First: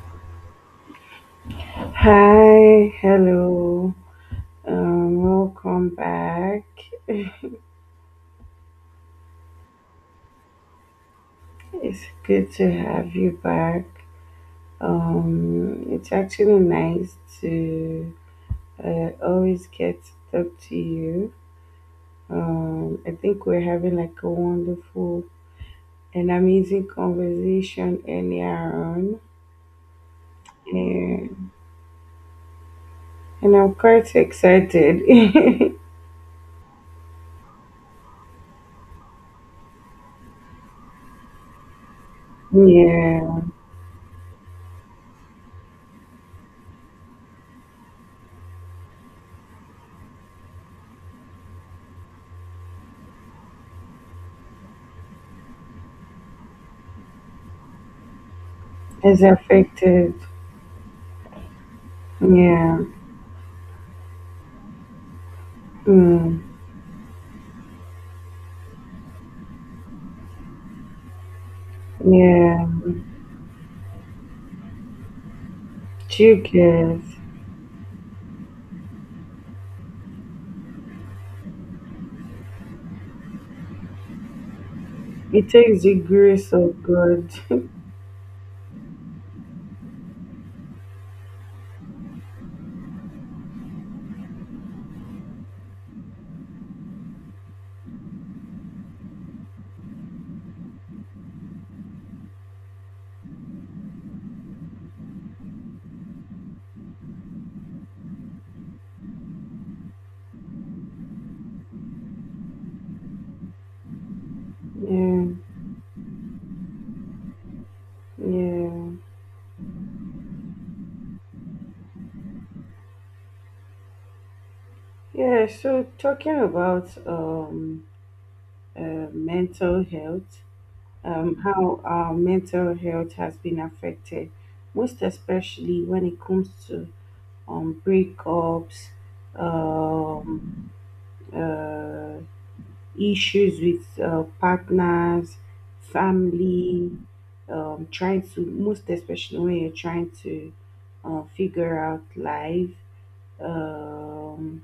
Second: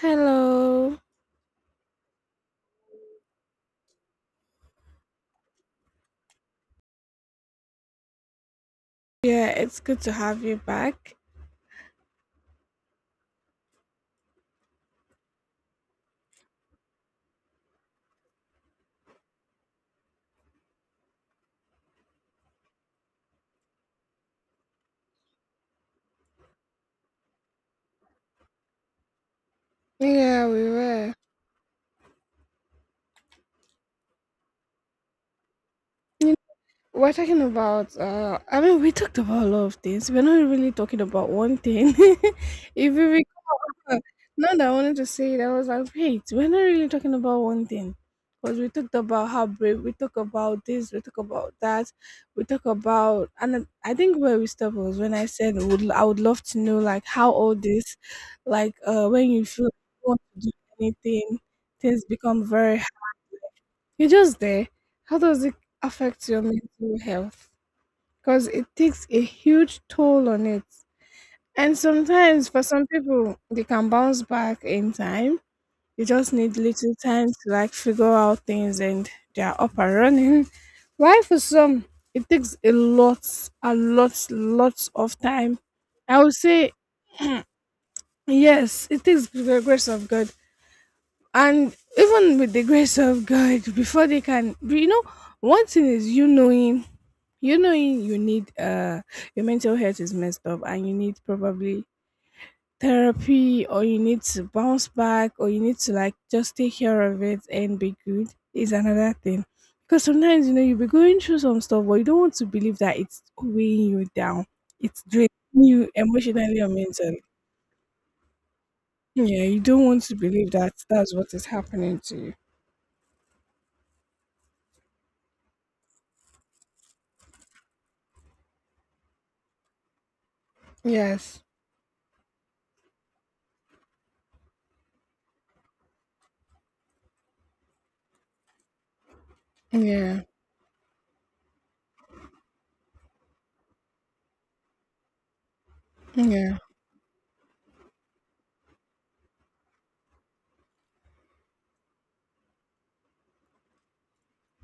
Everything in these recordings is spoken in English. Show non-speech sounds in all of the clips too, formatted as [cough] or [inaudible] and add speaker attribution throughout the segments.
Speaker 1: Hello.
Speaker 2: Hi, hello, welcome back.
Speaker 1: Yeah, it's good to have you back.
Speaker 2: It's good to have you back. It's actually nice to always get to talk to you. I think we're having like a wonderful and amazing conversation earlier on.
Speaker 1: Yeah, we were.
Speaker 2: Yeah. And I'm quite excited. [laughs]
Speaker 1: You know, we're talking about I mean, we talked about a lot of things. We're not really talking about one thing. [laughs] if you
Speaker 2: Yeah,
Speaker 1: Uh, Now that I wanted to say that I was like, wait, we're not really talking about one thing. Because we talked about how brave, we talk about this, we talk about that, we talk about, and I think where we stopped was when I said would I would love to know like how all this, like
Speaker 2: it's
Speaker 1: when you feel like you
Speaker 2: affected.
Speaker 1: want to do anything, things become very
Speaker 2: Yeah.
Speaker 1: you're just there. How does it affect your
Speaker 2: Mm.
Speaker 1: mental health? Because it takes a huge toll on it. And sometimes for
Speaker 2: Yeah.
Speaker 1: some people, they can bounce back in time, you
Speaker 2: Do
Speaker 1: just
Speaker 2: you
Speaker 1: need little
Speaker 2: guys?
Speaker 1: time to like figure out things and they are up and running. [laughs] Why for some it takes a lot, lots of
Speaker 2: It
Speaker 1: time.
Speaker 2: takes the
Speaker 1: I would
Speaker 2: grace
Speaker 1: say
Speaker 2: of God. [laughs]
Speaker 1: yes, it takes the grace of God. And even with the grace of God, before they can one thing is you knowing you need your mental health is messed up and you need probably therapy or you need to bounce back or you need to like just take care of it and be good is another thing. Because sometimes, you'll be going through some stuff, but you don't want to believe that it's weighing you down. It's
Speaker 2: Yeah,
Speaker 1: draining you emotionally or mentally.
Speaker 2: yeah,
Speaker 1: Yeah, you don't want to believe that that's what is happening to you.
Speaker 2: yeah. So talking about mental health,
Speaker 1: Yes.
Speaker 2: how our mental health has been affected, most especially when it comes to breakups,
Speaker 1: Yeah.
Speaker 2: um, uh, issues with partners,
Speaker 1: Yeah.
Speaker 2: family, trying to, most especially when you're trying to figure out life. Um,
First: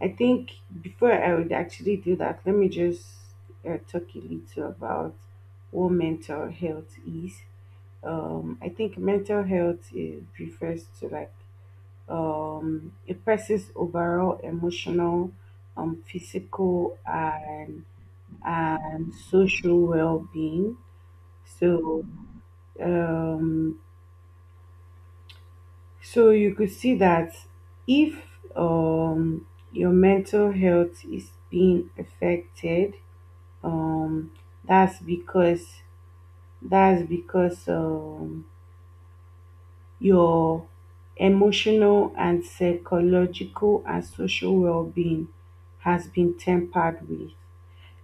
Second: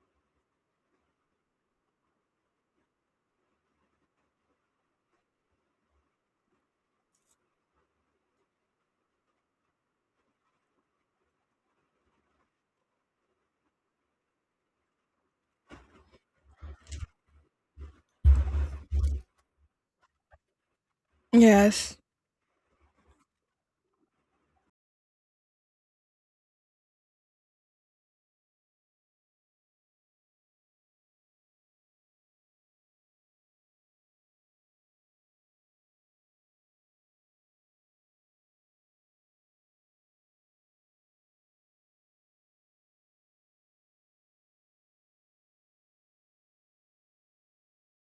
Speaker 2: I think before I would actually do that, let me just talk a little about what mental health is. I think mental health refers to like a person's overall emotional, physical, and social well-being.
Speaker 1: Yes.
Speaker 2: So um, So you could see that if um, your mental health is being affected, um, that's because that's because your emotional and psychological and social well-being has been tempered with.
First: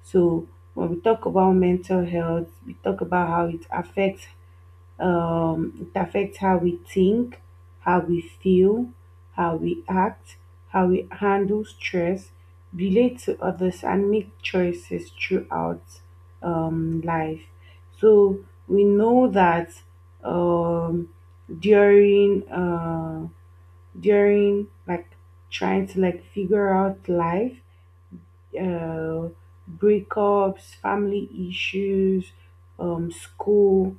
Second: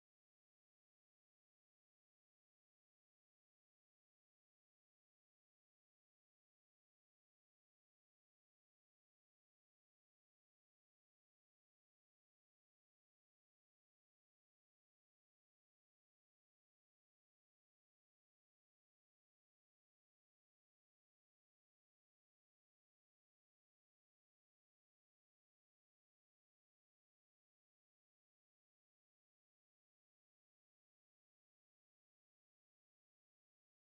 Speaker 2: So when we talk about mental health, we talk about how it affects how we think, how we feel, how we act, how we handle stress, relate to others, and make choices throughout life. So we know that um, during uh, during like trying to like figure out life, uh, breakups, family issues, school.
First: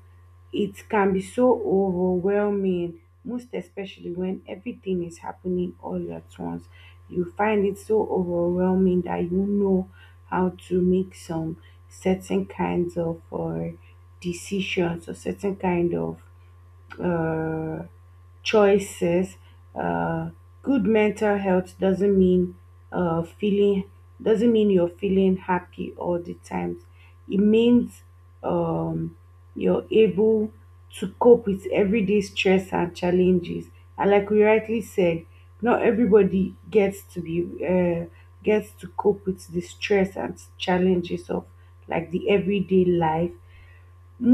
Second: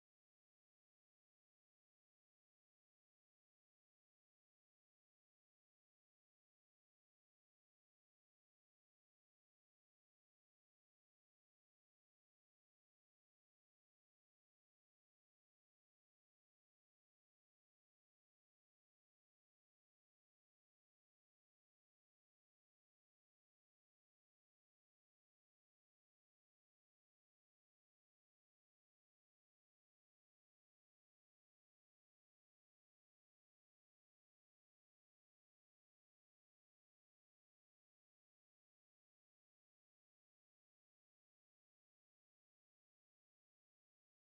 Speaker 2: It can be so overwhelming, most especially when everything is happening all at once. You find it so overwhelming that you don't know how to make some certain kinds of decisions or certain kind of uh, choices. Uh, good mental health uh, feeling doesn't mean you're feeling happy all the time. It means um, you're able to cope with everyday stress and challenges. And like we rightly said, not everybody gets to cope with the stress and challenges of like the everyday life,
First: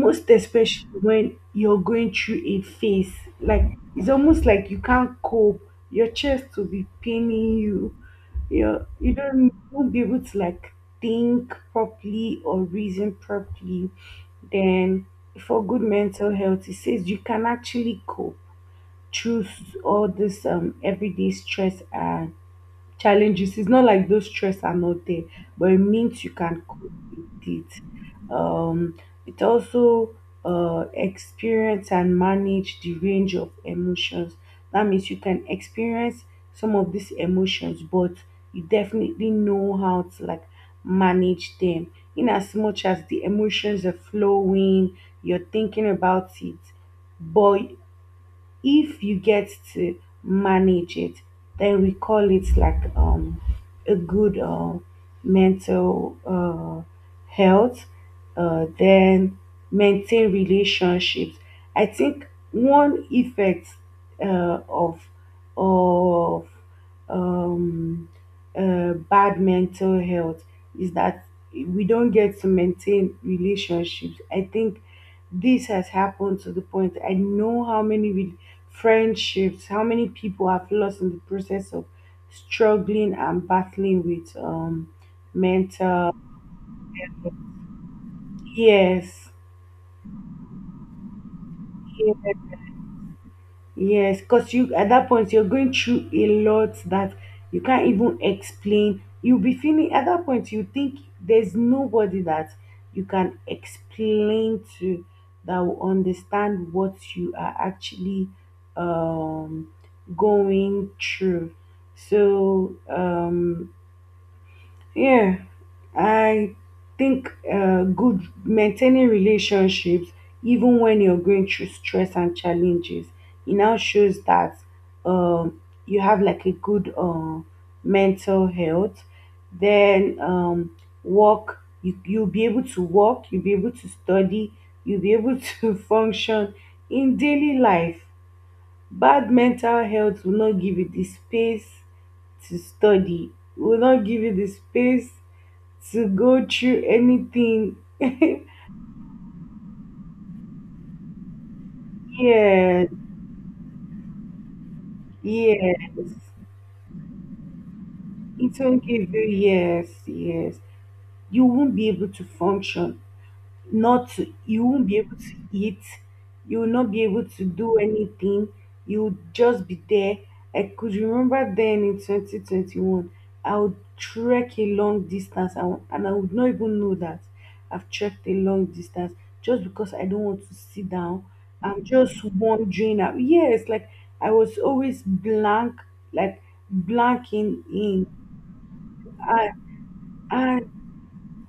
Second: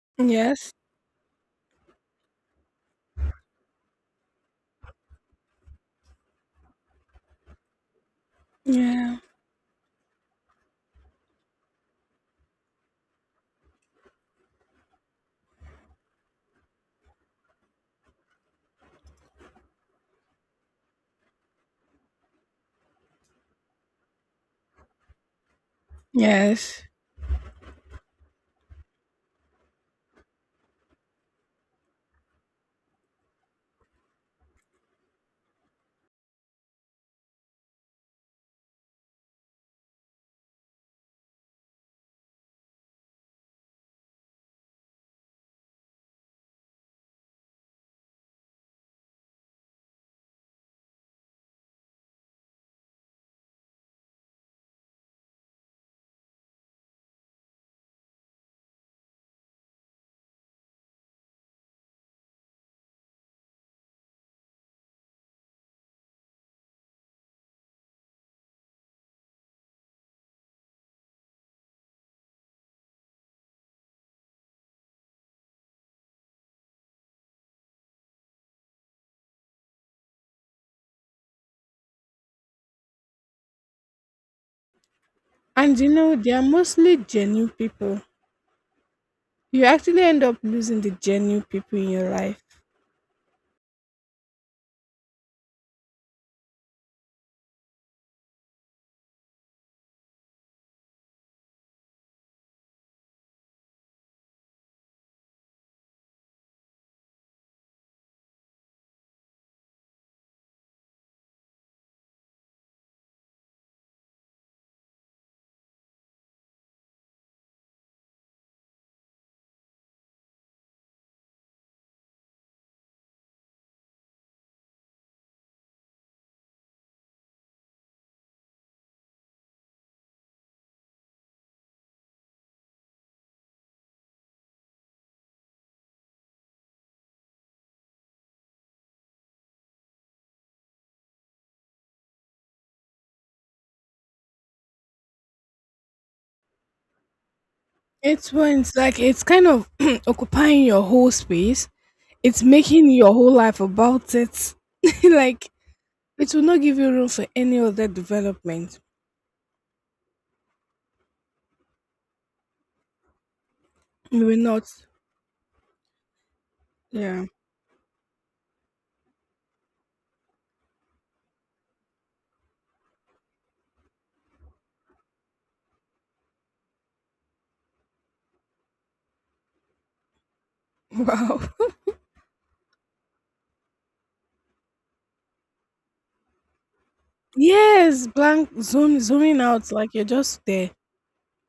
Speaker 2: most
Speaker 1: Yes.
Speaker 2: especially when you're going through a phase like it's almost like you can't cope, your chest will be paining you, you
Speaker 1: Yeah.
Speaker 2: don't you won't be able to like think properly or reason properly. Then for good mental health, it says you can actually cope through all this everyday stress and challenges. It's not like those stress are not there, but it means you can
Speaker 1: Yes.
Speaker 2: cope with it. Um, it also experience and manage the range of emotions. That means you can experience some of these emotions, but you definitely know how to like manage them. In as much as the emotions are flowing, you're thinking about it, but if you get to manage it, then we call it like a good mental health, then maintain relationships. I think one effect uh, of of um, bad mental health is that we don't get to maintain relationships. I think this has happened to the point I know how many friendships, how many people have lost in the process of struggling and battling with
Speaker 1: And
Speaker 2: mental.
Speaker 1: they are mostly genuine people.
Speaker 2: Yes,
Speaker 1: You actually end up losing the genuine people in your life.
Speaker 2: yes. Yes, because you at that point you're going through a lot that you can't even explain. You'll be feeling at that point you think there's nobody that you can explain to that will understand what you are actually um going through. So yeah, I think good maintaining relationships, even when you're going through stress and challenges, it now shows that you have like a good mental health. Then work, you'll be able to work, you'll be able to study, you'll be able [laughs] to function in daily life. Bad mental health will not give you the space to study, will not give you the space to go through anything.
Speaker 1: It's when it's like it's kind of [clears throat] occupying your whole space. It's
Speaker 2: [laughs] Yes,
Speaker 1: making your whole life about it. [laughs] Like
Speaker 2: yes.
Speaker 1: it will not give you room for any other
Speaker 2: It
Speaker 1: development.
Speaker 2: won't give you, yes, yes. You won't be able to function. Not,
Speaker 1: You will
Speaker 2: you
Speaker 1: not.
Speaker 2: won't be able to eat, you will not be able
Speaker 1: Yeah. [laughs]
Speaker 2: to do anything, you would just be there. I could remember then in 2021, I would trek a long distance. And I would not even know that I've trekked a long distance, just because I don't want to sit down.
Speaker 1: Wow.
Speaker 2: I'm just wondering, yes, like I was always blank, like blanking in
Speaker 1: Yes, blank, zooming
Speaker 2: and
Speaker 1: out like you're just
Speaker 2: and,
Speaker 1: there.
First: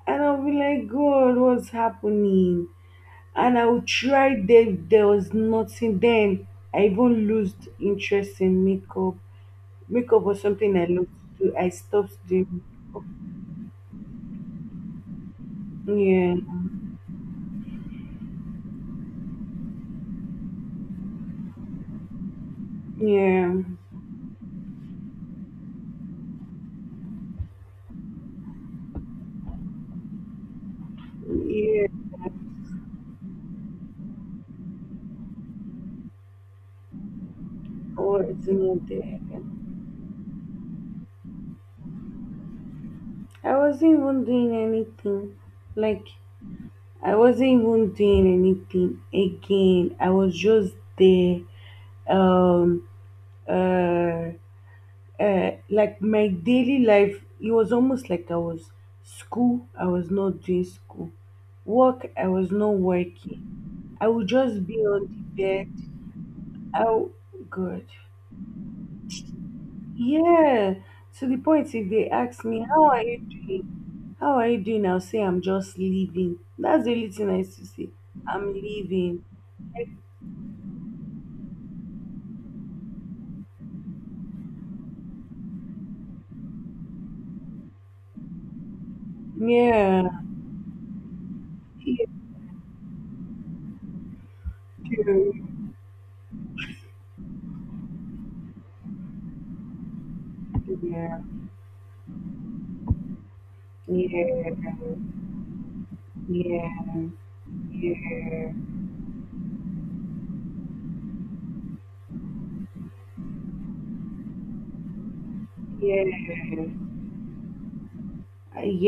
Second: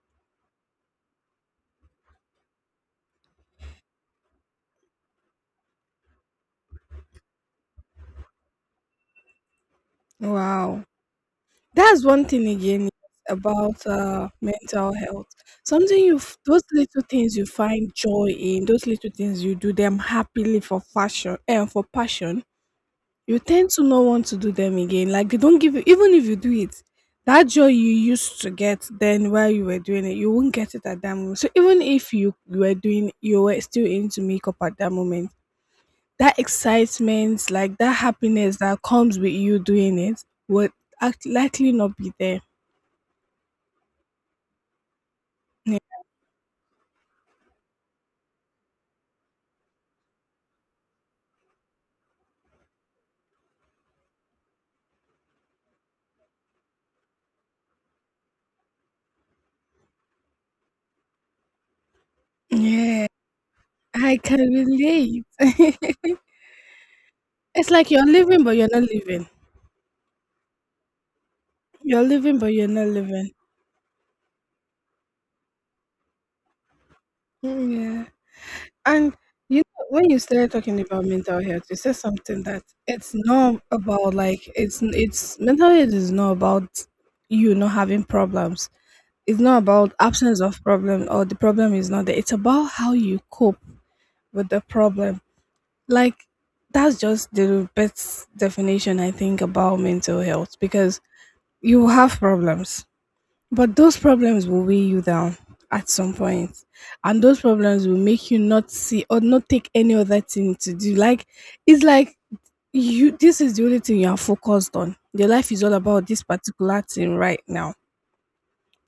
Speaker 2: and I'll be like, God, what's happening? And I would try, then there was nothing. Then I even lost interest in makeup. Makeup was something
Speaker 1: Wow.
Speaker 2: I loved to do. I
Speaker 1: That's
Speaker 2: stopped
Speaker 1: one thing
Speaker 2: doing.
Speaker 1: again about mental health. Something
Speaker 2: Yeah,
Speaker 1: those little things you find joy in, those little things you do them happily for fashion and for passion, you
Speaker 2: yeah,
Speaker 1: tend to not want to do them again. Like they don't give you, even if you do it, that joy you used to get then while you were doing it, you won't get it at that moment. So even
Speaker 2: yeah.
Speaker 1: if you were doing, you were still into makeup at that moment, that excitement, like that
Speaker 2: Or it's
Speaker 1: happiness that
Speaker 2: not
Speaker 1: comes
Speaker 2: there.
Speaker 1: with you doing it, would act likely not be there.
Speaker 2: I wasn't even doing anything.
Speaker 1: Yeah,
Speaker 2: Like I wasn't even doing anything again. I was just there. Um uh like my daily life, it was almost like I was school, I was not doing school. Work, I was not
Speaker 1: yeah,
Speaker 2: working. I
Speaker 1: I
Speaker 2: would
Speaker 1: can
Speaker 2: just be on
Speaker 1: relate.
Speaker 2: the bed.
Speaker 1: [laughs]
Speaker 2: Oh,
Speaker 1: It's
Speaker 2: good.
Speaker 1: like you're living, but you're not living.
Speaker 2: Yeah. To the point, if
Speaker 1: You're
Speaker 2: they
Speaker 1: living,
Speaker 2: ask
Speaker 1: but
Speaker 2: me,
Speaker 1: you're not
Speaker 2: how are you
Speaker 1: living.
Speaker 2: doing? How are you doing? I'll say, I'm just leaving. That's the only thing I used to say.
Speaker 1: Yeah.
Speaker 2: I'm
Speaker 1: And
Speaker 2: leaving.
Speaker 1: you know, when you started talking about mental health, you said something that it's not about like it's mental health is not about you not having problems. It's not about
Speaker 2: Yeah.
Speaker 1: absence of problem or the problem is
Speaker 2: Yeah.
Speaker 1: not there. It's about how you cope with the problem. Like that's just the best definition I think about mental health because
Speaker 2: Yeah.
Speaker 1: you have problems but those problems will weigh you down at some point,
Speaker 2: Yeah.
Speaker 1: and those problems will make you not see or not take any other thing to do. Like it's like you, this is the only thing you are focused on. Your life is all
Speaker 2: Yeah.
Speaker 1: about this particular
Speaker 2: Yeah.
Speaker 1: thing right now.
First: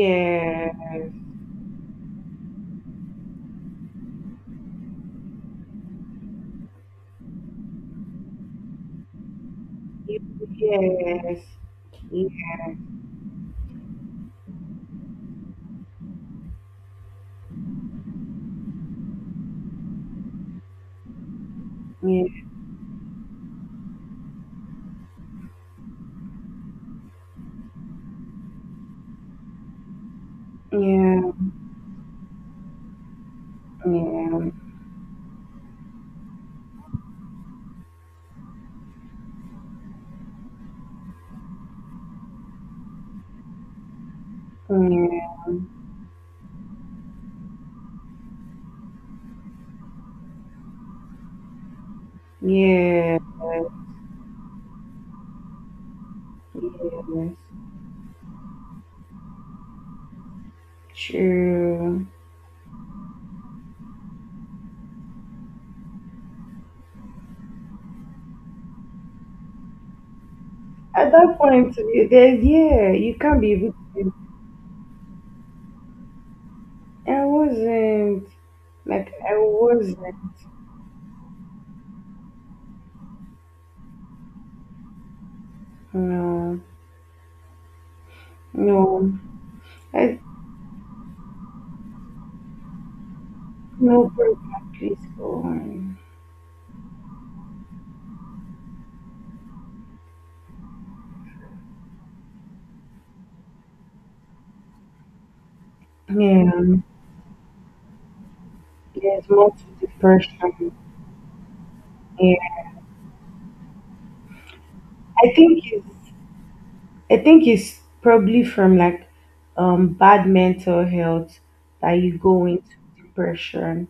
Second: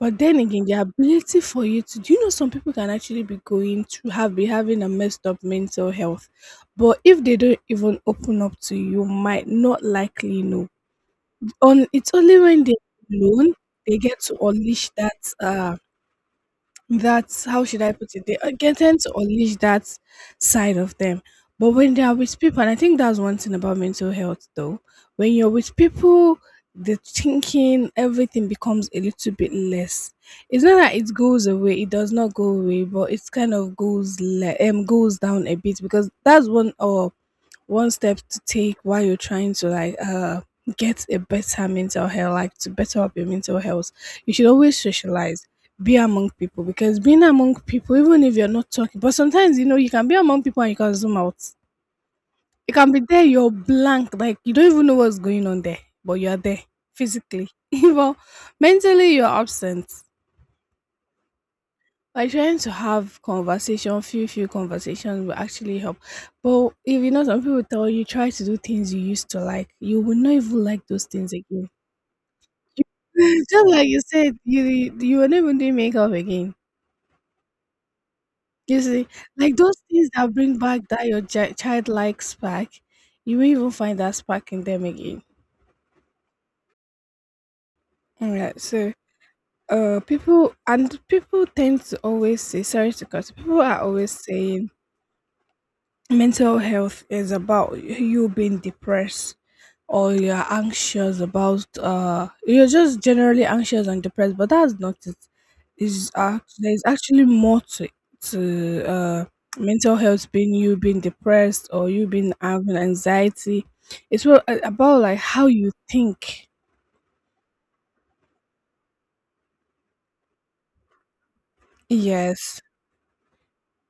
Speaker 1: But then again, the ability for you to do, you know, some people can actually be going to have be having a messed up mental health. But if they don't even open up to you, you might not
Speaker 2: yes,
Speaker 1: likely know.
Speaker 2: yeah,
Speaker 1: On, it's only
Speaker 2: yeah,
Speaker 1: when they're alone they get to unleash that uh that's how should I put it? They get tend to unleash that side of them. But when they are with people, and I think that's one thing about mental health though, when you're with people, the thinking, everything becomes a little bit less. It's not that it
Speaker 2: yeah,
Speaker 1: goes away, it does not go away, but it's kind of goes
Speaker 2: yeah,
Speaker 1: goes down a bit because that's one of one step to take while you're trying to like get a better mental health, like to better up your mental health. You should always socialize, be among people because being among people, even if you're not talking, but sometimes you know you can be among people and you can zoom out. You can be
Speaker 2: yeah,
Speaker 1: there,
Speaker 2: yes,
Speaker 1: you're blank, like you don't even know what's going on there, but you are there physically.
Speaker 2: yes.
Speaker 1: [laughs] But mentally you're absent.
Speaker 2: True.
Speaker 1: Like trying to have conversation, few conversations will actually help. But if you know, some people tell you try to do things you used to like, you will not even like those
Speaker 2: At
Speaker 1: things
Speaker 2: that
Speaker 1: again.
Speaker 2: point, there's, yeah, you
Speaker 1: [laughs]
Speaker 2: can't be
Speaker 1: Just
Speaker 2: able
Speaker 1: like you
Speaker 2: to.
Speaker 1: said, you will not even do makeup again.
Speaker 2: I wasn't,
Speaker 1: You see,
Speaker 2: like, I
Speaker 1: like those things
Speaker 2: wasn't.
Speaker 1: that bring back that your childlike spark, you won't even find that spark in them again.
Speaker 2: No,
Speaker 1: Alright, so
Speaker 2: no, I
Speaker 1: people and people tend to always say sorry to cut. People are
Speaker 2: no
Speaker 1: always
Speaker 2: break
Speaker 1: saying
Speaker 2: at least for one.
Speaker 1: mental health is about you being depressed or you're anxious about you're just generally anxious and depressed but that's not it is there's
Speaker 2: Yeah,
Speaker 1: actually more to to uh
Speaker 2: there's more to
Speaker 1: mental health being
Speaker 2: depression.
Speaker 1: you being depressed or you being
Speaker 2: Yeah,
Speaker 1: having anxiety, it's what, about like
Speaker 2: I
Speaker 1: how
Speaker 2: think
Speaker 1: you
Speaker 2: it's
Speaker 1: think.
Speaker 2: I think it's probably from like bad mental health that you go
Speaker 1: Yes,
Speaker 2: into depression.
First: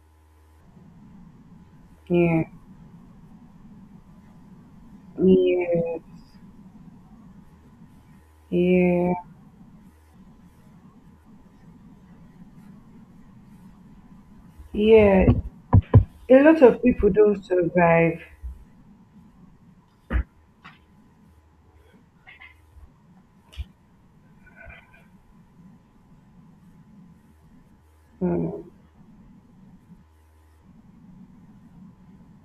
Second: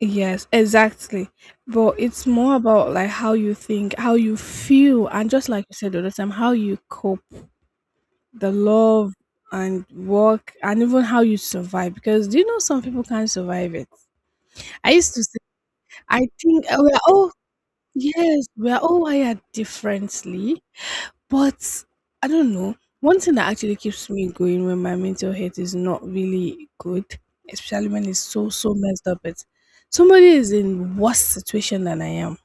Speaker 1: yes, exactly. But it's
Speaker 2: Yeah.
Speaker 1: more about like how you think, how you feel, and just like you said the
Speaker 2: Yeah.
Speaker 1: other time, how you cope, the love
Speaker 2: Yeah.
Speaker 1: and work and even how you survive because, do you know, some people can't survive it. I used to
Speaker 2: Yeah.
Speaker 1: say, I
Speaker 2: A lot
Speaker 1: think
Speaker 2: of
Speaker 1: we're
Speaker 2: people
Speaker 1: all,
Speaker 2: don't survive.
Speaker 1: yes, we're all wired differently but I don't know, one thing that actually keeps me going when my mental health is not really good, especially when it's so
Speaker 2: Mm.
Speaker 1: so messed up, it's somebody is in worse situation than I am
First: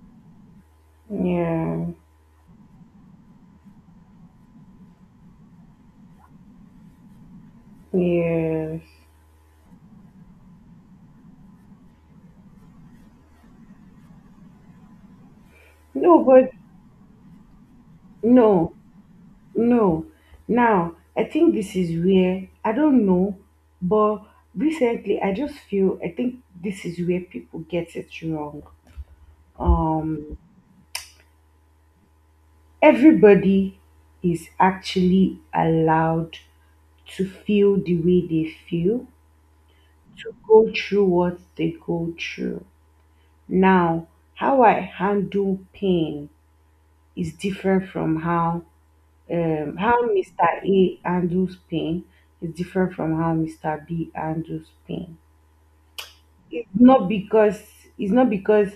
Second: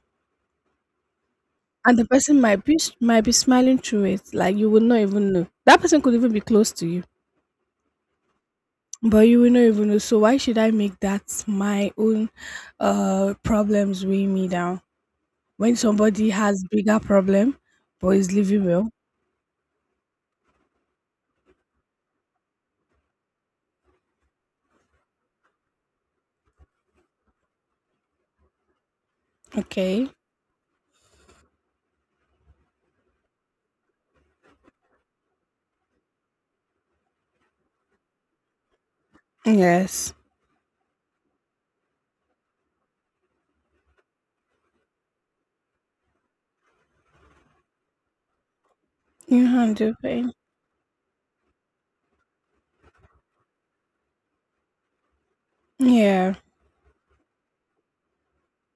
Speaker 2: Yeah.
Speaker 1: and the person might be smiling through it like you would not even know that person could even be close to you.
Speaker 2: Yes.
Speaker 1: But you will not even know. So why should I make that my own problems weigh me down? When
Speaker 2: No,
Speaker 1: somebody
Speaker 2: but
Speaker 1: has bigger problem but is living
Speaker 2: no,
Speaker 1: well.
Speaker 2: no. Now, I think this is where I don't know, but recently I just feel, I think, this is where people get it wrong.
Speaker 1: Okay.
Speaker 2: Um Everybody is actually allowed to feel the way they feel,
Speaker 1: Yes.
Speaker 2: to go through what they go through. Now, how I handle pain is different from how
Speaker 1: You handle pain.
Speaker 2: Mr. A handles pain is different from how Mr. B handles pain.
Speaker 1: Yeah.
Speaker 2: it's not because it's not because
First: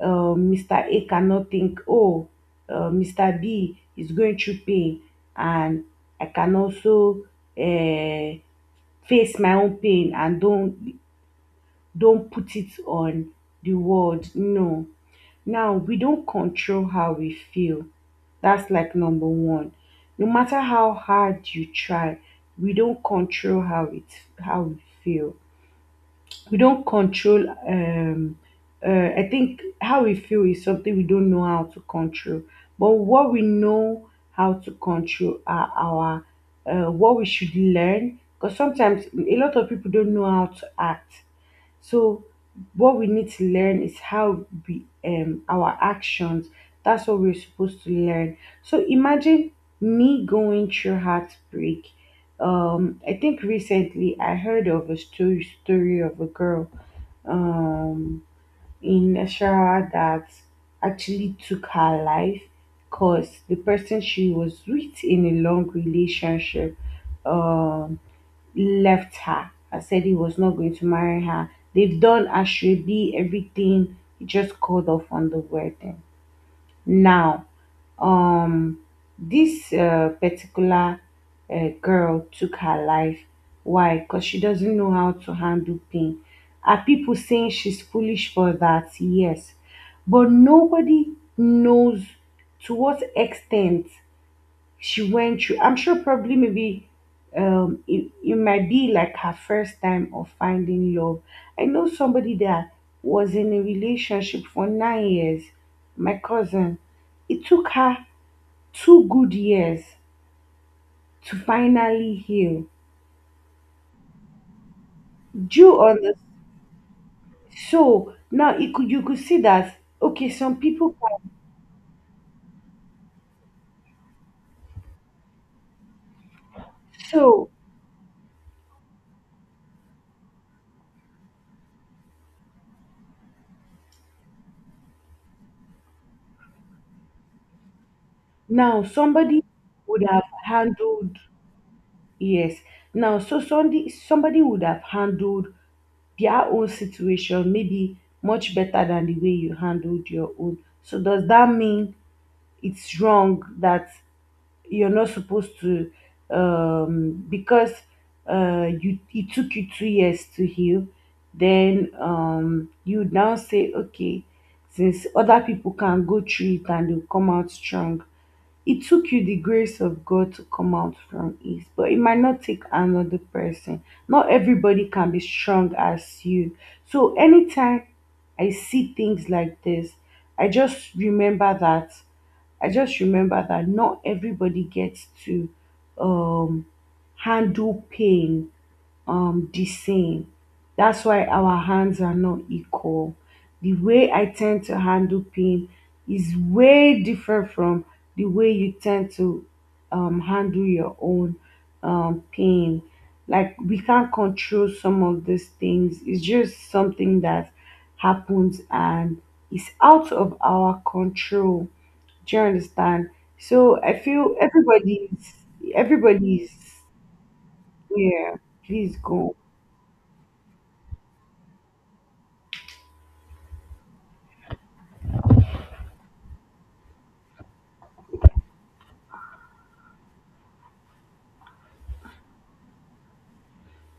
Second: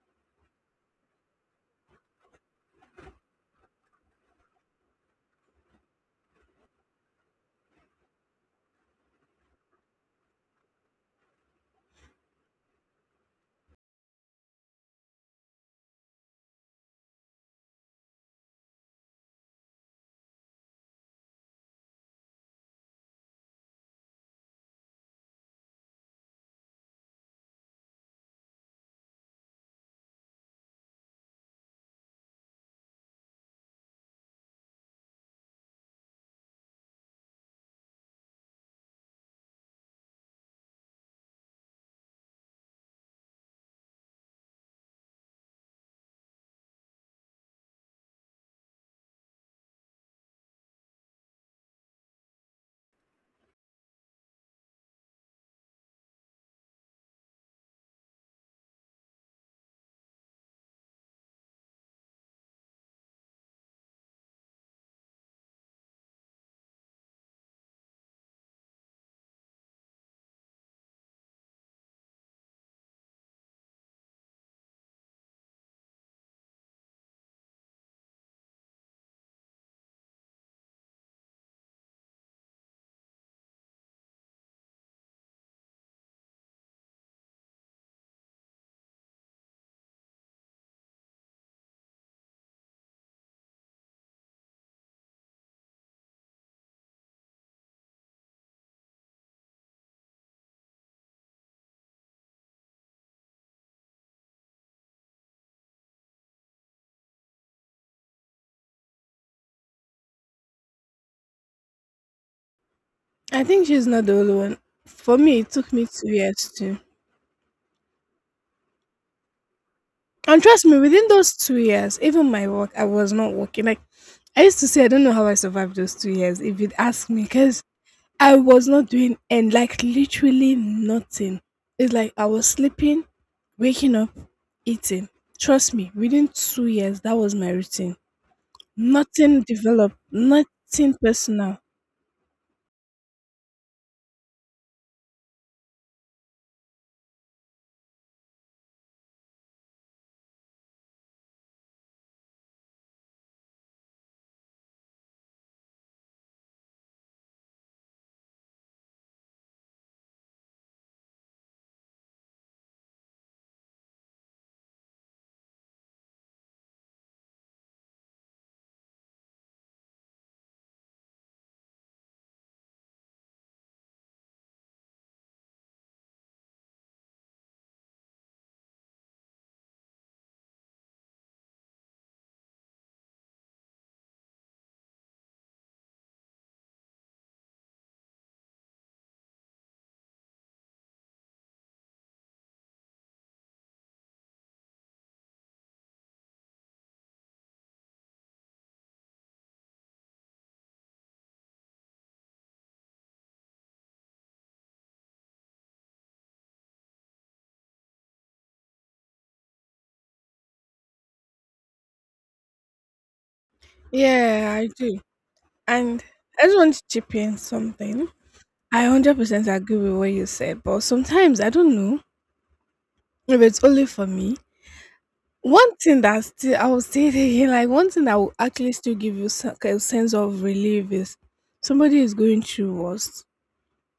Speaker 2: Mr. A cannot think, oh, Mr. B is going through pain, and I can also uh, face my own pain and don't put it on the world. No, now we don't control how we feel. That's like number one. No matter how hard you try, we don't control how we feel, we don't control I think how we feel is something we don't know how to control, but what we know how to control are our what we should learn, because sometimes a lot of people don't know how to act, so what we need to learn is how we our actions. That's what we're supposed to learn. So imagine me going through heartbreak. I think recently I heard of a story of a girl um in Ashara that actually took her life, because the person she was with in a long relationship um left her and said he was not going to marry her. They've done ashrebi, everything. He just called off on the wedding. Now, um, this particular girl took her life. Why? Because she doesn't know how to handle pain. Are people saying she's foolish for that? Yes. But nobody knows to what extent she went through. I'm sure, probably maybe, it might be like her first time of finding love. I know somebody that was in a relationship for 9 years, my cousin. It took her two good years to finally heal.
Speaker 1: I think she's not the only one. For me, it
Speaker 2: Do
Speaker 1: took
Speaker 2: you
Speaker 1: me two
Speaker 2: understand?
Speaker 1: years too.
Speaker 2: So now you could see that, okay,
Speaker 1: And
Speaker 2: some
Speaker 1: trust me,
Speaker 2: people
Speaker 1: within
Speaker 2: can.
Speaker 1: those two years, even my work, I was not working. Like I used to say, I don't know how I survived those two years. If you'd ask me,
Speaker 2: So
Speaker 1: because I was not doing and like literally nothing. It's like I was sleeping, waking up, eating. Trust me, within two years that was my routine.
Speaker 2: now
Speaker 1: Nothing
Speaker 2: somebody
Speaker 1: developed,
Speaker 2: would have
Speaker 1: nothing
Speaker 2: handled,
Speaker 1: personal.
Speaker 2: yes. Now, so somebody would have handled their own situation maybe much better than the way you handled your own. So does that mean it's wrong that you're not supposed to, because you it took you 2 years to heal, then you now say, okay, since other people can go through it and they'll come out strong, it took you the grace of God to come out from it, but it might not take another person. Not everybody can be strong as you. So anytime I see things like this, I just remember that. I just remember that not everybody gets to um, handle pain the same. That's why our hands are not equal. The way I tend to handle pain is way different from the way you tend to handle your own pain. Like we can't control some of these things. It's just something that happens and is out of our control. Do you understand? So I feel
Speaker 1: Yeah, I do.
Speaker 2: everybody's
Speaker 1: And I
Speaker 2: everybody's
Speaker 1: just want to chip in something.
Speaker 2: yeah.
Speaker 1: I
Speaker 2: Please go.
Speaker 1: 100% agree with what you said, but sometimes I don't know if it's only for me. One thing that still I will say it again, [laughs] like one thing that will actually still give you a sense of relief is somebody is going through worst.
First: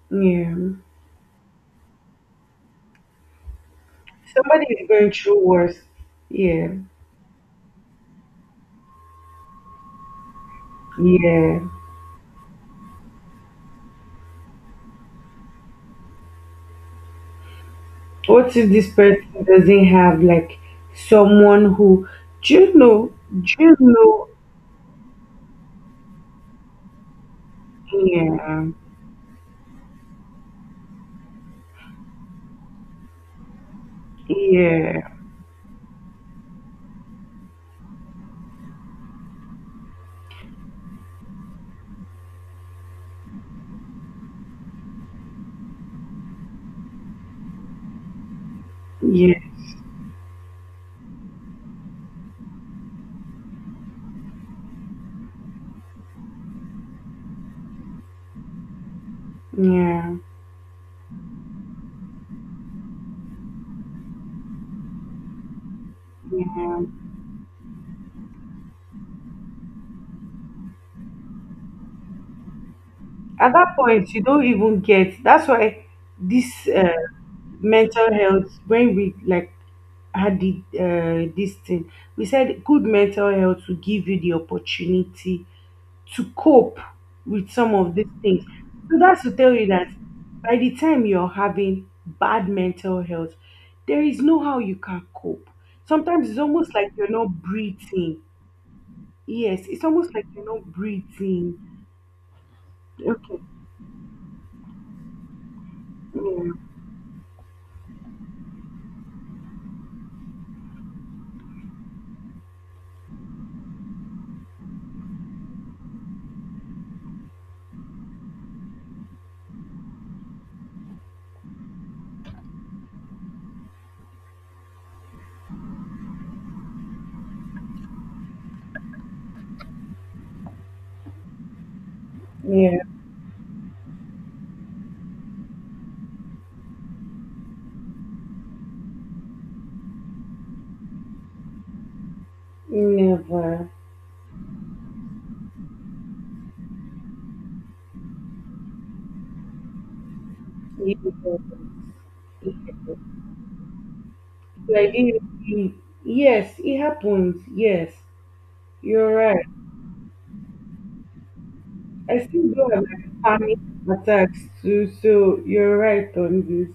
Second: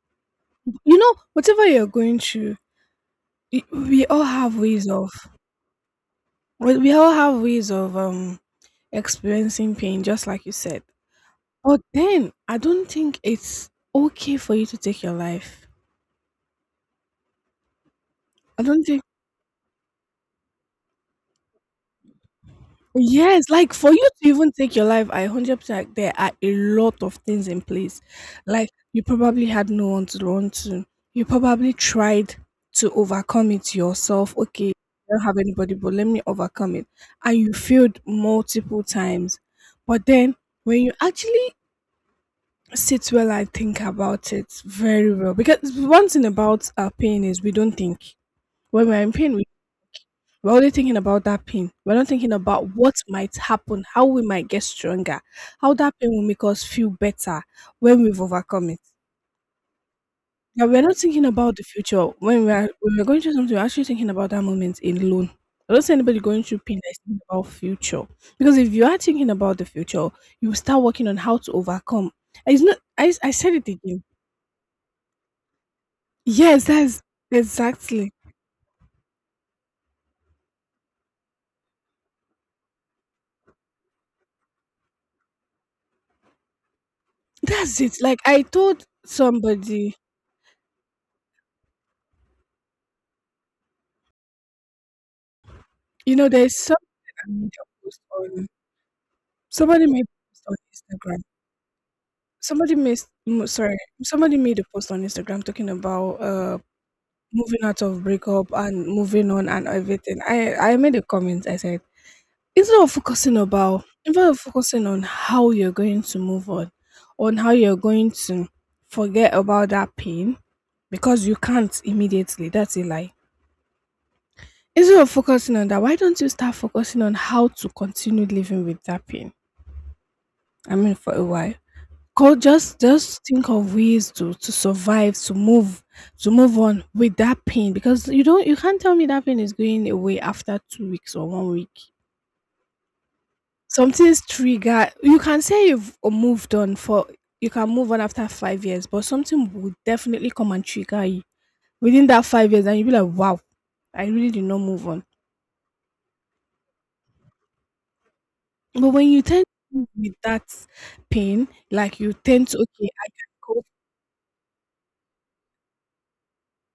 Speaker 2: Yeah.
Speaker 1: You know, whatever you're going through, we all have
Speaker 2: Somebody
Speaker 1: ways
Speaker 2: is
Speaker 1: of
Speaker 2: going through worse. Yeah.
Speaker 1: we all have ways of experiencing pain, just like you said.
Speaker 2: Yeah.
Speaker 1: But then I don't think it's okay for you to take your life.
Speaker 2: What
Speaker 1: I
Speaker 2: if
Speaker 1: don't
Speaker 2: this
Speaker 1: think.
Speaker 2: person doesn't have like someone who, do you know
Speaker 1: Yes,
Speaker 2: do
Speaker 1: like
Speaker 2: you
Speaker 1: for you to
Speaker 2: know
Speaker 1: even take your life, I 100% there are a lot of things in place.
Speaker 2: yeah.
Speaker 1: Like you probably had no one to run to. You probably tried to overcome it yourself. Okay,
Speaker 2: Yeah.
Speaker 1: I don't have anybody, but let me overcome it. And you failed multiple times. But then when you actually sit well and think about it very well, because one thing about our pain is we don't think. When we're in pain,
Speaker 2: Yeah.
Speaker 1: we're only thinking about that pain. We're not thinking about what might happen, how we might get stronger, how that pain will make us feel better when we've overcome it.
Speaker 2: Yeah.
Speaker 1: Yeah, we're not thinking about the future. When we're, when we're going through something, we're actually thinking about that moment alone. I don't see anybody going through pain
Speaker 2: Yeah.
Speaker 1: that's thinking about future. Because if you are thinking about the future, you will start working on how to overcome. It's not I said
Speaker 2: At
Speaker 1: it
Speaker 2: that
Speaker 1: again.
Speaker 2: point you don't even get, that's why
Speaker 1: Yes,
Speaker 2: this
Speaker 1: that's exactly.
Speaker 2: mental health, when we like had the this thing we said, good mental health will give you the opportunity to cope with some
Speaker 1: That's it.
Speaker 2: of these
Speaker 1: Like I
Speaker 2: things.
Speaker 1: told
Speaker 2: So that's to tell you that
Speaker 1: somebody,
Speaker 2: by the time you're having bad mental health, there is no how you can cope.
Speaker 1: you know,
Speaker 2: Sometimes it's
Speaker 1: there's
Speaker 2: almost
Speaker 1: something
Speaker 2: like you're not
Speaker 1: I made a post
Speaker 2: breathing.
Speaker 1: on.
Speaker 2: Yes, it's
Speaker 1: Somebody made a
Speaker 2: almost like
Speaker 1: post
Speaker 2: you're
Speaker 1: on
Speaker 2: not
Speaker 1: Instagram.
Speaker 2: breathing.
Speaker 1: Somebody made
Speaker 2: Okay.
Speaker 1: mm, sorry, Somebody made a post on Instagram talking about moving out of breakup and moving on and everything. I made a comment. I said, instead of focusing on how you're going to move on how you're going to forget about that pain, because you can't immediately. That's a lie. Instead of focusing on that, why don't you start focusing on how to continue living with that pain? I mean, for a while. Go
Speaker 2: Yeah, yeah.
Speaker 1: just think of ways to survive, to move on with that pain because you can't tell me that pain is going away after 2 weeks or 1 week.
Speaker 2: Never.
Speaker 1: Something's trigger. You can say you've moved on for you can move on after 5 years, but something will definitely come and trigger you
Speaker 2: Never.
Speaker 1: within that 5 years, and you'll be like, wow, I really did not move
Speaker 2: Like
Speaker 1: on.
Speaker 2: you, yes, it happens. Yes,
Speaker 1: But when
Speaker 2: you're
Speaker 1: you tend
Speaker 2: right.
Speaker 1: to live with that pain, like you
Speaker 2: I still
Speaker 1: tend to
Speaker 2: do have
Speaker 1: okay,
Speaker 2: like
Speaker 1: I
Speaker 2: panic
Speaker 1: cope.
Speaker 2: attacks too, so you're right on this.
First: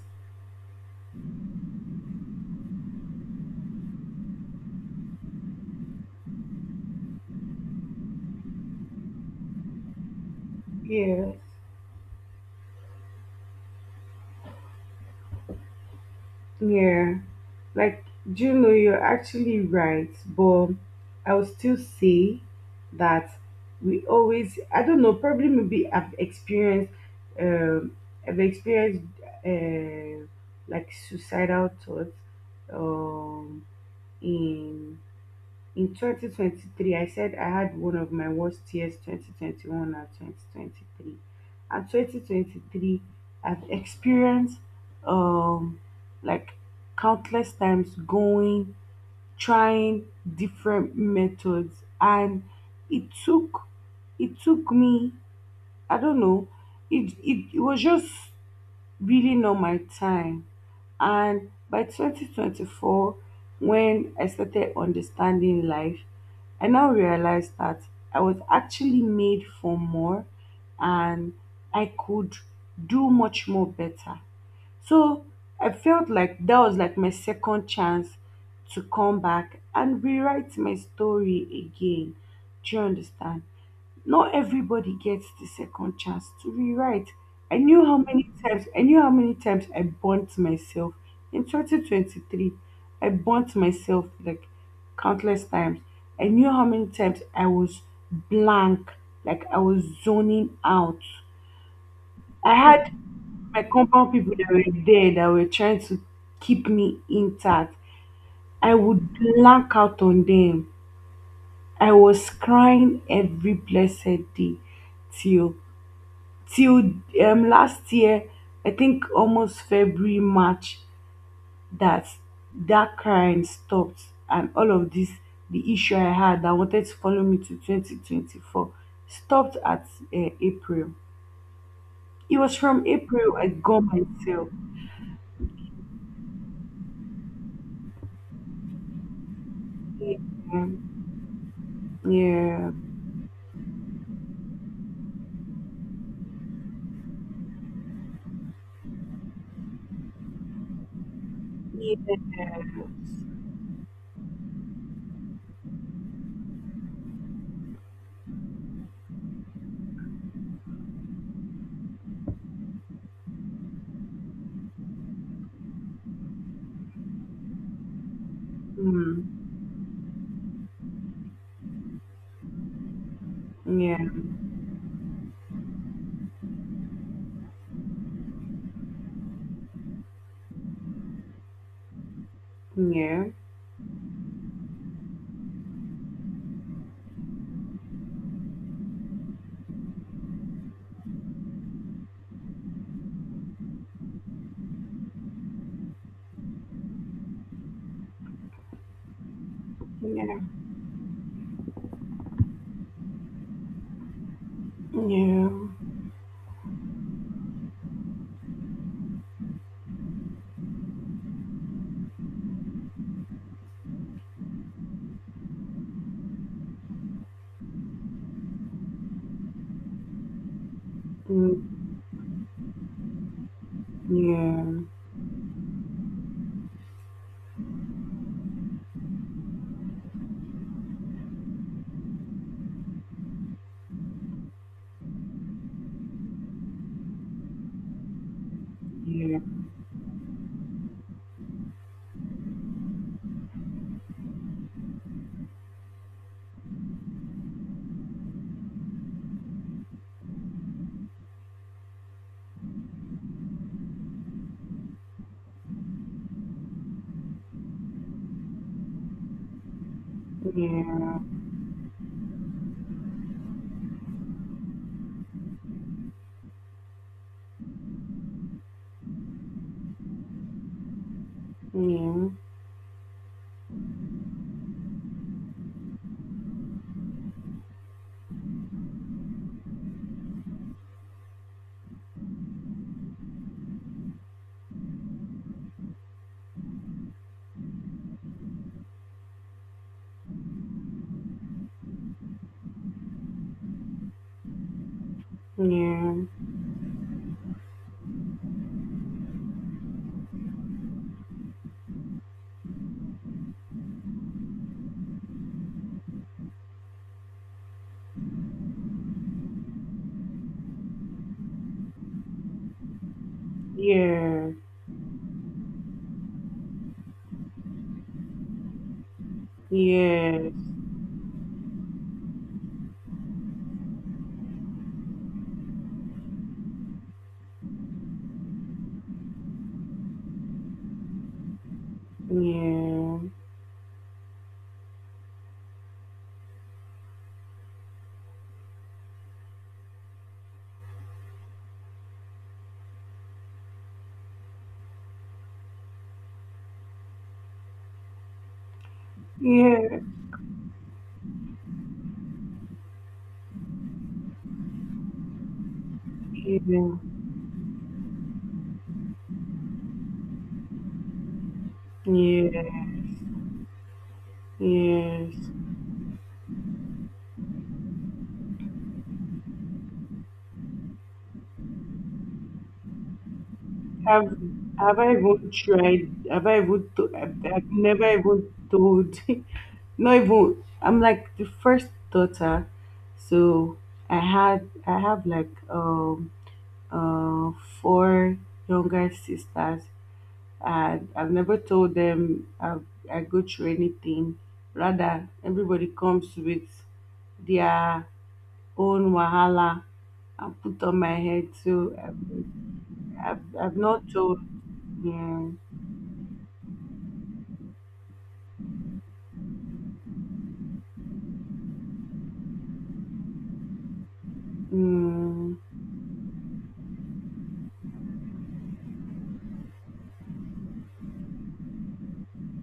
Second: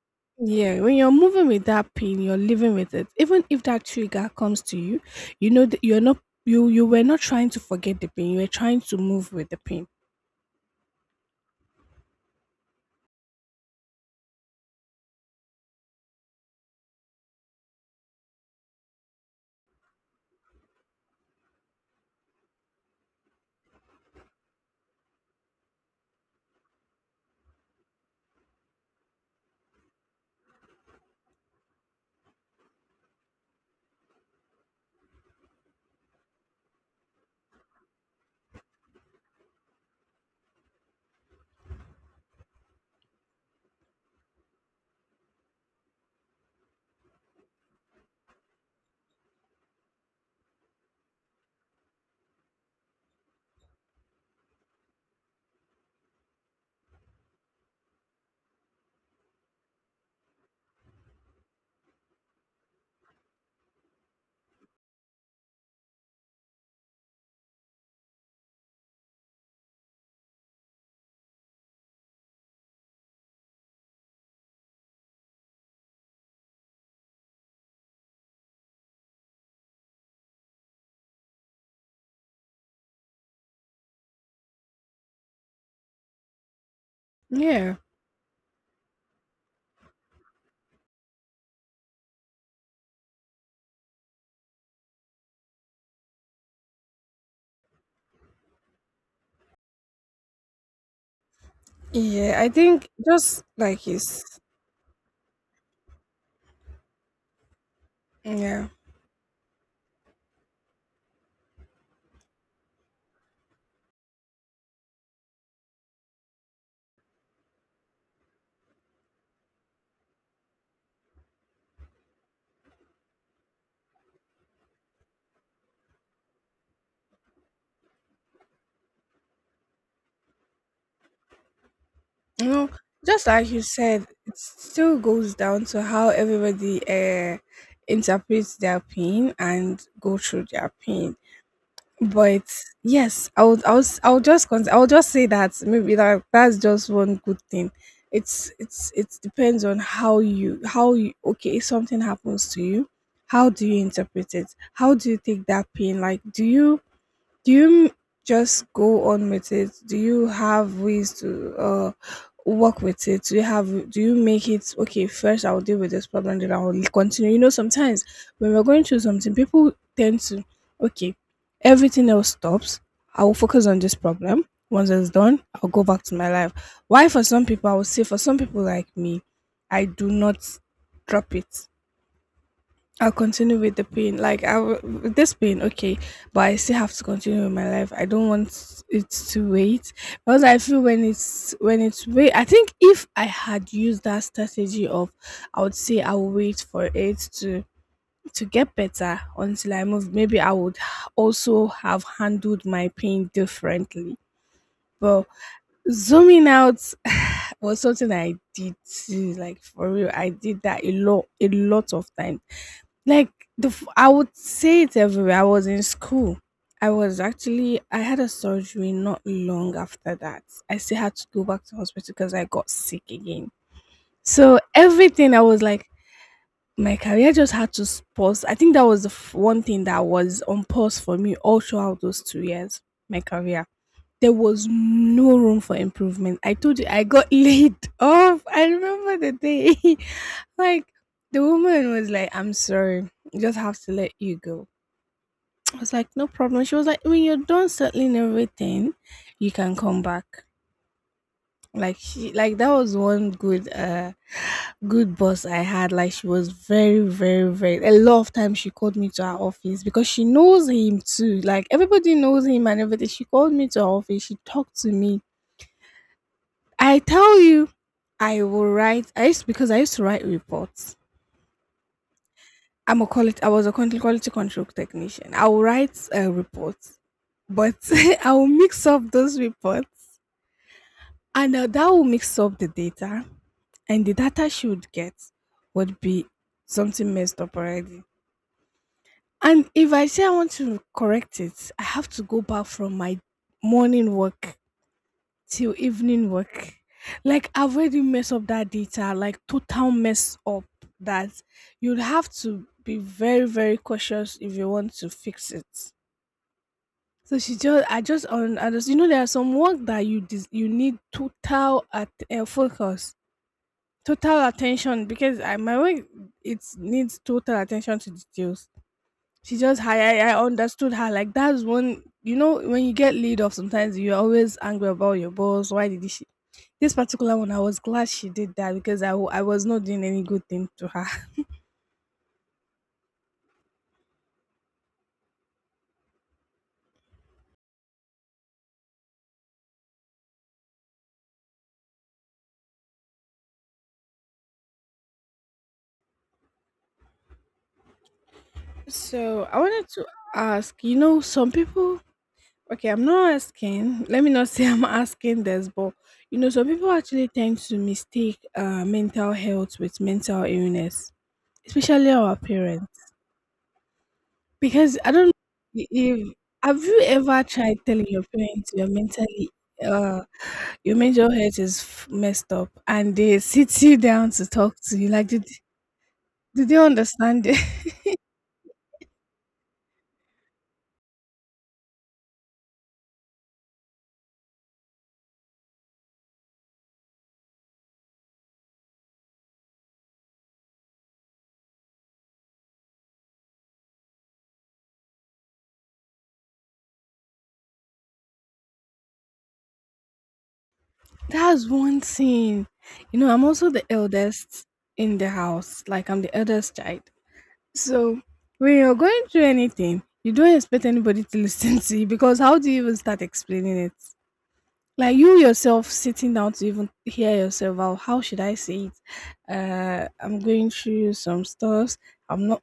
Speaker 1: Yeah, when you're moving with that pain, you're living with it. Even if that trigger comes to you, you know that you're not you were not trying to forget the pain. You were trying to move with the pain.
Speaker 2: Yeah, yeah. Like, do you know, you're actually right, but I would still say that we always, I don't know, probably maybe I've experienced, um, I've experienced, uh, like suicidal thoughts um, in In 2023. I said I had one of my worst years, 2021 and 2023. And 2023, I've experienced, um like, countless times going, trying different methods, and it took me, I don't know, it was just really not my time. And by 2024, when I started understanding life, I now realized that I was actually made for more and I could do much more better. So I felt like that was like my second chance to come back and rewrite my story again. Do you understand? Not everybody gets the second chance to rewrite.
Speaker 1: Yeah,
Speaker 2: I knew how many times I burnt myself in 2023. I burnt myself like countless times. I knew how many times I was blank, like I was zoning out.
Speaker 1: yeah. I
Speaker 2: I
Speaker 1: think
Speaker 2: had
Speaker 1: just
Speaker 2: my
Speaker 1: like you,
Speaker 2: compound people that were there that were trying to keep me intact.
Speaker 1: yeah,
Speaker 2: I would blank out on them. I was crying every blessed day till till last year, I think almost February, March, that that crying stopped, and all of this, the issue I had that wanted to follow me to 2024 stopped at April. It
Speaker 1: you
Speaker 2: was
Speaker 1: know,
Speaker 2: from
Speaker 1: just
Speaker 2: April I
Speaker 1: like you
Speaker 2: got
Speaker 1: said, it
Speaker 2: myself.
Speaker 1: still goes down to how everybody interprets their pain and go
Speaker 2: Yeah,
Speaker 1: through their pain.
Speaker 2: yeah,
Speaker 1: But
Speaker 2: yeah.
Speaker 1: yes, I would, I was, I would just, I would just say that maybe that's just one good thing. It depends on how you, how you. Okay, if something happens to you, how do you interpret it? How do you take that pain? Like, do you do you m- just go on with it? Do you have ways to work with it? Do you have do you make it okay, first I'll deal with this problem, then I'll continue. You know, sometimes when we're going through something,
Speaker 2: Mm,
Speaker 1: people tend to okay, everything else stops. I will focus on this
Speaker 2: yeah,
Speaker 1: problem. Once it's done, I'll go back to my life. Why for some people I would say for some people like me, I do not drop it. I'll
Speaker 2: yeah,
Speaker 1: continue with the pain. Like I will, with this pain, okay, but I still have to continue with my life. I don't want it to wait because I feel when it's wait. I think if I had used that strategy of, I would say I'll wait for it to get better until I move.
Speaker 2: yeah,
Speaker 1: Maybe I would also have handled my pain differently. But
Speaker 2: yeah,
Speaker 1: zooming out [sighs] was something I did too, like for real. I did that a lot of times like I would say it everywhere. I was in school. I was actually I had a surgery not long after that. I still had to go back to
Speaker 2: mm,
Speaker 1: hospital because I got sick again. So
Speaker 2: yeah,
Speaker 1: everything I was like my career just had to pause. I think that was the one thing that was on pause for me all throughout those 2 years, my career. There was no room for improvement. I told you I got [laughs] laid off. I remember the
Speaker 2: yeah,
Speaker 1: day. [laughs] Like the woman was like, I'm sorry, you just have to let you go. [tsk] I was like, no problem. She was like, when you're done settling everything, you can come back. Like she like that was one good good boss I had. Like she was very, very, very, a lot of times she called me to her office because she knows him too. Like everybody knows him and everything. She called me to her office, she talked to me. I tell you, I will write. I used because I used to write reports.
Speaker 2: yeah,
Speaker 1: I was a quality control technician. I will write reports, but [laughs] I will mix up those reports, and that will mix up the data, and the data she would get would be something messed up already. And if I say I want to correct it, I have to go back from my morning work
Speaker 2: yeah,
Speaker 1: till
Speaker 2: yeah,
Speaker 1: evening work. Like I've already messed up that data, like total mess up that you'd have to be very, very cautious if you want to fix it. So I just, you know, there are some work that you need total at focus, total
Speaker 2: yeah.
Speaker 1: attention because my work it needs total attention to details. She just I
Speaker 2: Yes,
Speaker 1: understood her. Like that's one you know, when you get laid off sometimes you're always angry about your boss. Why did she this particular one I was glad she did that because I was not doing any good thing to her. [laughs]
Speaker 2: yeah,
Speaker 1: So I wanted
Speaker 2: yeah,
Speaker 1: to ask, you know, some people okay, I'm not asking, let me not [laughs] say I'm asking this, but you know, some
Speaker 2: yeah,
Speaker 1: people actually tend to mistake mental health with mental illness, especially our
Speaker 2: yeah,
Speaker 1: parents. Because I don't know
Speaker 2: yes.
Speaker 1: if have you ever tried telling your parents you're mentally uh your mental health is messed up and they sit you down
Speaker 2: Have
Speaker 1: to talk to
Speaker 2: have
Speaker 1: you
Speaker 2: I
Speaker 1: like
Speaker 2: even tried? Have I
Speaker 1: did they
Speaker 2: even?
Speaker 1: understand it?
Speaker 2: I've never even told. [laughs] Not even. I'm like the first daughter, so I have like, uh four younger sisters, and I've never told them I go through anything. Rather, everybody comes with their own wahala and put on my
Speaker 1: [laughs]
Speaker 2: head.
Speaker 1: That's
Speaker 2: So
Speaker 1: one thing. You know, I'm also
Speaker 2: I've
Speaker 1: the
Speaker 2: not told.
Speaker 1: eldest in the
Speaker 2: Yeah,
Speaker 1: house. Like I'm the eldest child. So when you're going through anything, you don't expect anybody to [laughs] listen to you because how do you even start explaining it? Like you
Speaker 2: mm,
Speaker 1: yourself sitting down to even hear yourself out. How should I say it? I'm going through some stuff. I'm not.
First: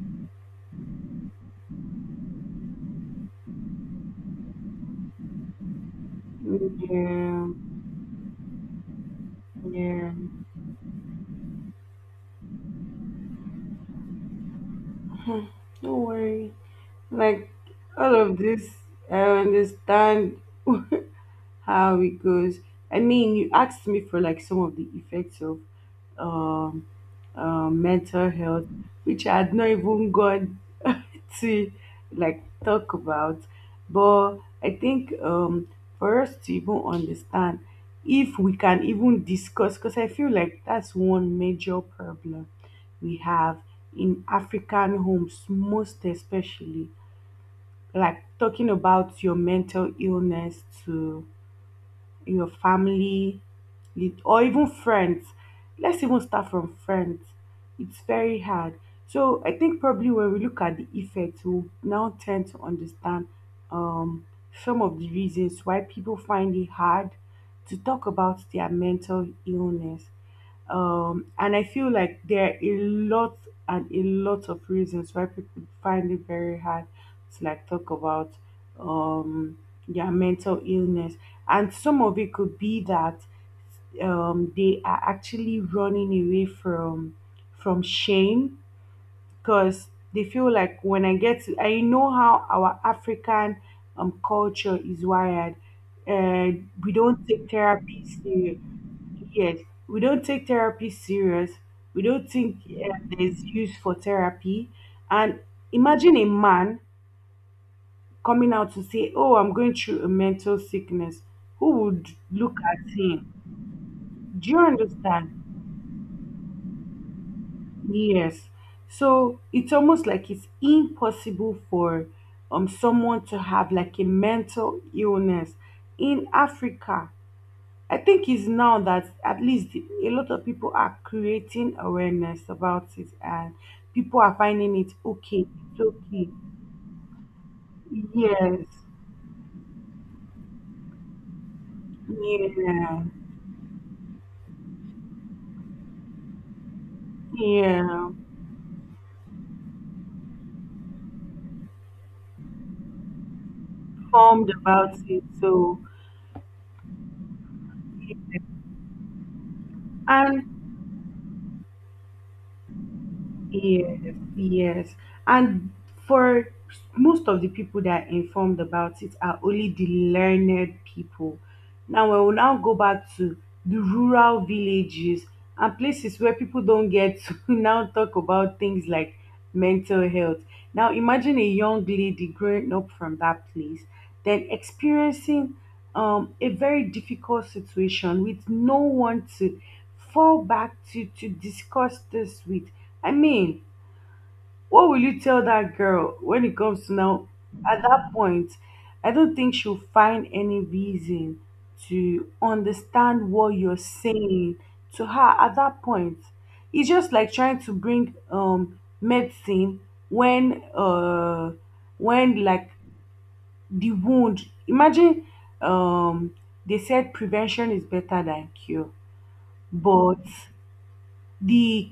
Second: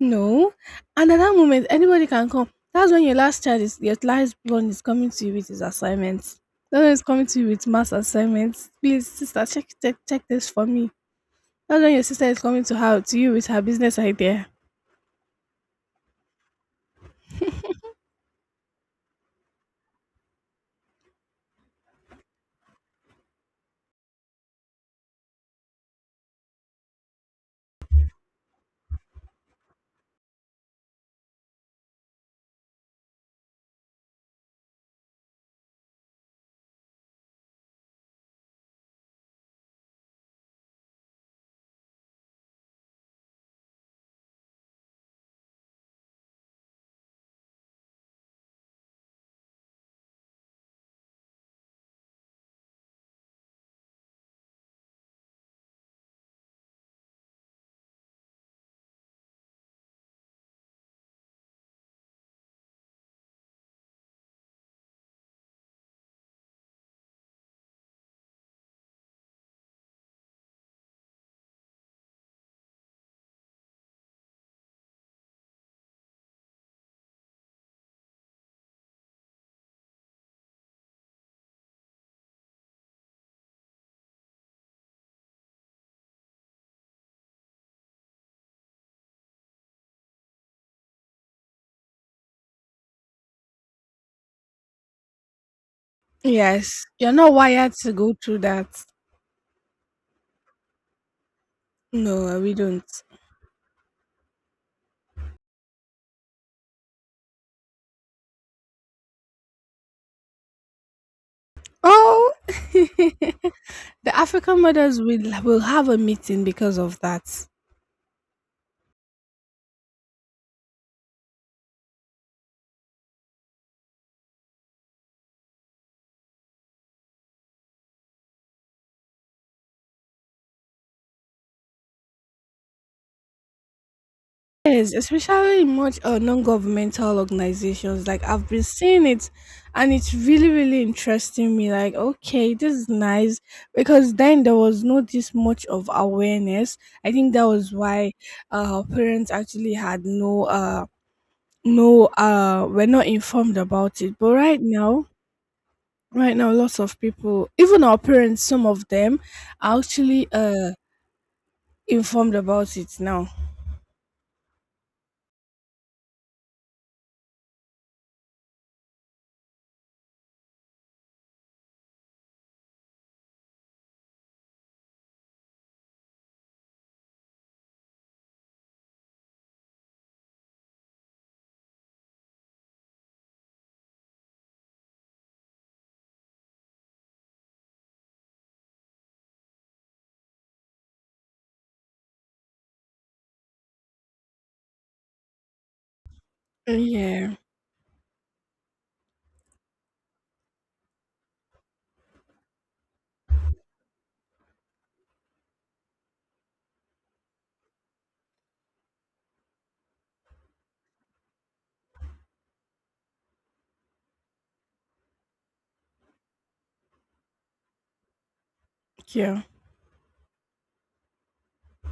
Speaker 1: No. And at that moment anybody can come. That's when your last child is your last born is coming to you with his assignments. That's when it's coming to
Speaker 2: yeah,
Speaker 1: you with mass assignments. Please sister, check check
Speaker 2: yeah.
Speaker 1: check this for me. That's when your sister is coming to her to you with her business idea.
Speaker 2: Don't worry. Like, all of this, I understand [laughs] how it goes. I mean, you asked me for like some of the effects of um mental health, which I had not even gone [laughs] to like talk about. But I think, for us to even understand, if we can even discuss, because I feel like that's one major problem we have in African homes, most especially, like talking about your mental illness to your family, or even friends. Let's even start from friends. It's very hard. So I think probably when we look at the effects, we'll now tend to understand, um, some of the reasons why people find it hard to talk about their mental illness. And I feel like there are a lot and a lot of reasons why people find it very hard to like talk about, um, their mental illness. And some of it could be that, they are actually running away from shame, because they feel like when I get to, I know how our African, culture is wired.
Speaker 1: Yes,
Speaker 2: We
Speaker 1: you're
Speaker 2: don't
Speaker 1: not
Speaker 2: take
Speaker 1: wired to
Speaker 2: therapy
Speaker 1: go through
Speaker 2: serious.
Speaker 1: that.
Speaker 2: Yes, we don't take therapy serious. We
Speaker 1: No,
Speaker 2: don't
Speaker 1: we
Speaker 2: think
Speaker 1: don't.
Speaker 2: there's use for therapy. And imagine a man coming out to say, "Oh, I'm going through a mental sickness." Who would
Speaker 1: Oh.
Speaker 2: look at him?
Speaker 1: [laughs] The
Speaker 2: Do you
Speaker 1: African mothers will
Speaker 2: understand?
Speaker 1: will have a meeting because of that.
Speaker 2: Yes. So it's almost like it's impossible for someone to have like a mental illness in Africa. I think it's now that at least a lot of people are creating awareness about it and people are finding it
Speaker 1: Yes,
Speaker 2: okay.
Speaker 1: especially in
Speaker 2: It's
Speaker 1: much
Speaker 2: okay.
Speaker 1: non-governmental organizations. Like I've been
Speaker 2: Yes.
Speaker 1: seeing it, and it's really, really interesting me. Like, okay, this is
Speaker 2: Yeah.
Speaker 1: nice because then there was not this much of awareness. I think that was
Speaker 2: Yeah.
Speaker 1: why parents actually had no no were not informed about it. But
Speaker 2: Formed
Speaker 1: right
Speaker 2: about
Speaker 1: now,
Speaker 2: it. So
Speaker 1: right now, lots of people, even our parents, some of them, are actually
Speaker 2: and
Speaker 1: informed about it now.
Speaker 2: yes, yes. And for most of the people that are informed about it are only the learned people. Now, we will now go back to the rural villages and places where people don't get [laughs] to now talk about things like mental health. Now, imagine a young lady growing up from that place, then experiencing, a very difficult situation with no one to fall back to discuss this with. I mean, what will you tell that girl when it comes to now?
Speaker 1: Yeah,
Speaker 2: At that point, I don't think she'll find any reason to understand what you're saying to her at that point. It's just like trying to bring medicine when uh when like the wound, imagine, um they said prevention is better than cure,
Speaker 1: yeah,
Speaker 2: but the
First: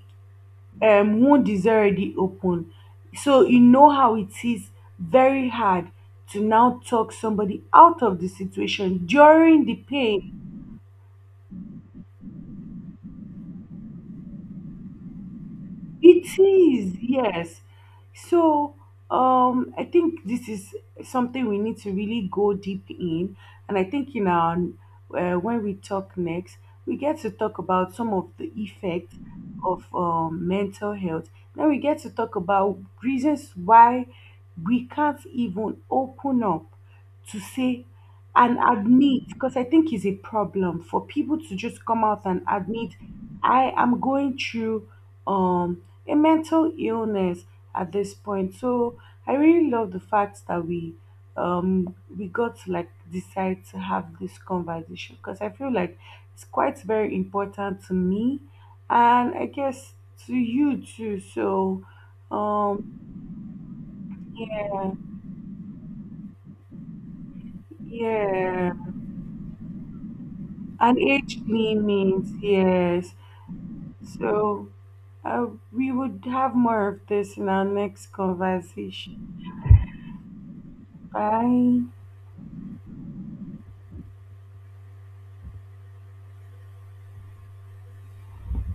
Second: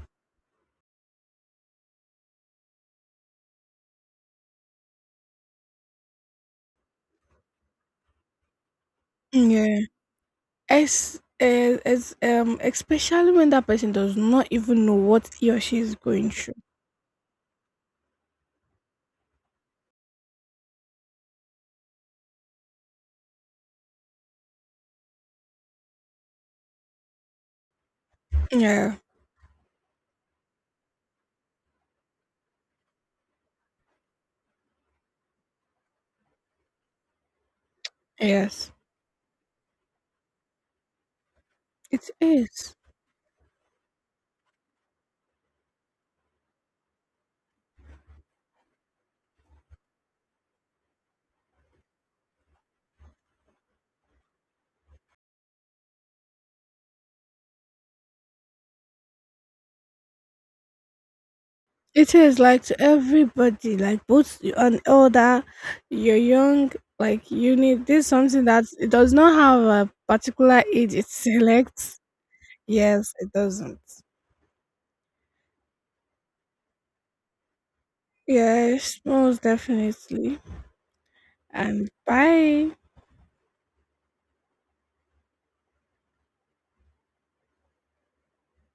Speaker 2: wound is already open. So you know how it is very hard to now talk somebody out of the situation during the
Speaker 1: yeah.
Speaker 2: pain.
Speaker 1: As Especially when that person does not even know what he or she is going
Speaker 2: It
Speaker 1: through.
Speaker 2: is, yes. So, I think this is something we need to really go deep in, and I think in our, when we talk next, we get to talk about some of the
Speaker 1: Yeah,
Speaker 2: effects of, mental health. Then we get to talk about reasons why we can't even open up to say and
Speaker 1: yes,
Speaker 2: admit, because I think it's a problem for people to just come
Speaker 1: it
Speaker 2: out and
Speaker 1: is.
Speaker 2: admit I am going through a mental illness at this point. So I really love the fact that we, we got to like decide to have this conversation, because I feel like it's quite very important to me, and I guess to you too. So,
Speaker 1: It is like to
Speaker 2: um
Speaker 1: everybody, like both you
Speaker 2: yeah,
Speaker 1: an older, you're young, like you need this something that
Speaker 2: yeah.
Speaker 1: it does not have a particular age
Speaker 2: And
Speaker 1: it
Speaker 2: age
Speaker 1: selects.
Speaker 2: limits, yes.
Speaker 1: Yes, it doesn't.
Speaker 2: So, Uh, we would have more of this in our next
Speaker 1: Yes,
Speaker 2: conversation.
Speaker 1: most definitely. And
Speaker 2: Bye.
Speaker 1: bye.